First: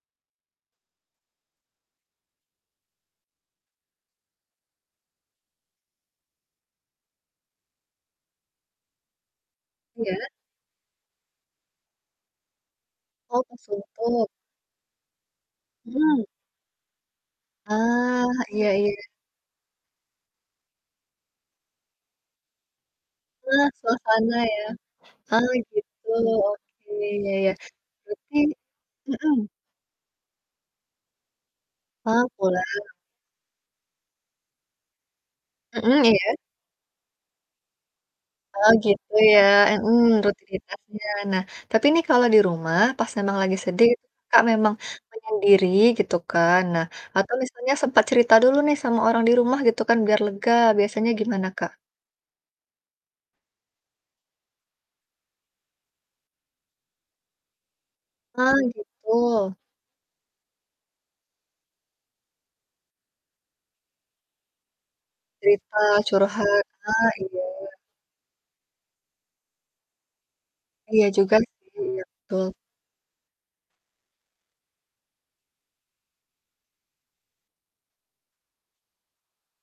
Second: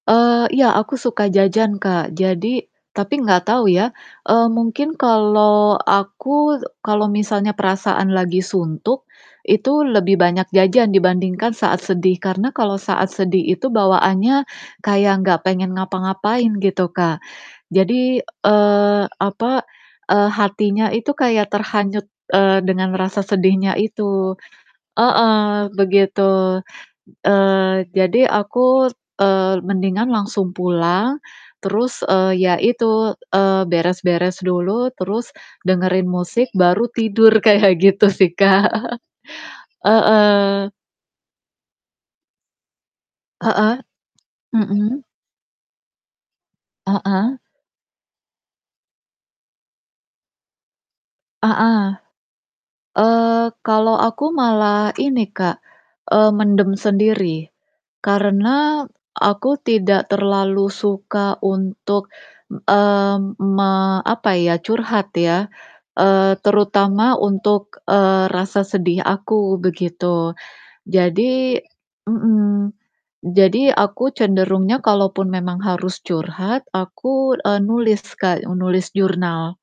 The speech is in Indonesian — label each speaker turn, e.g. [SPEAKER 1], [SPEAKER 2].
[SPEAKER 1] Eee, iya, aku suka jajan, Kak. Jadi tapi gak tau ya, eee, mungkin kalau aku, kalau misalnya perasaan lagi suntuk itu lebih
[SPEAKER 2] Iya?
[SPEAKER 1] banyak jajan dibandingkan saat sedih. Karena kalau saat sedih
[SPEAKER 2] Oh, pas
[SPEAKER 1] itu
[SPEAKER 2] suntuk?
[SPEAKER 1] bawaannya kayak gak pengen
[SPEAKER 2] Mhm.
[SPEAKER 1] ngapa-ngapain gitu, Kak. Jadi,
[SPEAKER 2] Ah, iya iya.
[SPEAKER 1] eee, apa, eee, hatinya itu kayak terhanyut, eee, dengan rasa
[SPEAKER 2] Wah,
[SPEAKER 1] sedihnya
[SPEAKER 2] suasana
[SPEAKER 1] itu.
[SPEAKER 2] ya. Ah,
[SPEAKER 1] Heeh,
[SPEAKER 2] gitu,
[SPEAKER 1] begitu.
[SPEAKER 2] oke, iya iya.
[SPEAKER 1] Eee, jadi
[SPEAKER 2] Berarti
[SPEAKER 1] aku,
[SPEAKER 2] mhm.
[SPEAKER 1] eee, mendingan langsung pulang, terus,
[SPEAKER 2] Ah,
[SPEAKER 1] eee, ya
[SPEAKER 2] pulang.
[SPEAKER 1] itu, eee, beres-beres dulu, terus
[SPEAKER 2] Mhm,
[SPEAKER 1] dengerin
[SPEAKER 2] iya?
[SPEAKER 1] musik, baru tidur, kayak gitu sih, Kak.
[SPEAKER 2] Oh, gitu, ya, heeh,
[SPEAKER 1] Heeh.
[SPEAKER 2] rutinitasnya. Nah, tapi ini kalau di rumah, pas memang lagi
[SPEAKER 1] Heeh,
[SPEAKER 2] sedih, Kakak memang
[SPEAKER 1] mhm.
[SPEAKER 2] menyendiri gitu kan, nah, atau
[SPEAKER 1] Heeh.
[SPEAKER 2] misalnya sempet cerita dulu nih, sama orang di rumah, gitu kan, biar lega, biasanya gimana, Kak?
[SPEAKER 1] Heeh, eee, kalo aku malah ini, Kak, eee, mendem sendiri,
[SPEAKER 2] Ah,
[SPEAKER 1] karena aku
[SPEAKER 2] gitu.
[SPEAKER 1] tidak terlalu suka untuk, eee, me apa ya, curhat ya,
[SPEAKER 2] Cerita,
[SPEAKER 1] eee,
[SPEAKER 2] curhat, ah,
[SPEAKER 1] terutama
[SPEAKER 2] iya.
[SPEAKER 1] untuk, eee, rasa sedih aku, begitu.
[SPEAKER 2] Iya, juga sih,
[SPEAKER 1] Jadi
[SPEAKER 2] iya, betul.
[SPEAKER 1] mhm, jadi aku cenderungnya kalau pun memang harus curhat, aku, eee, nulis, Kak, e nulis jurnal.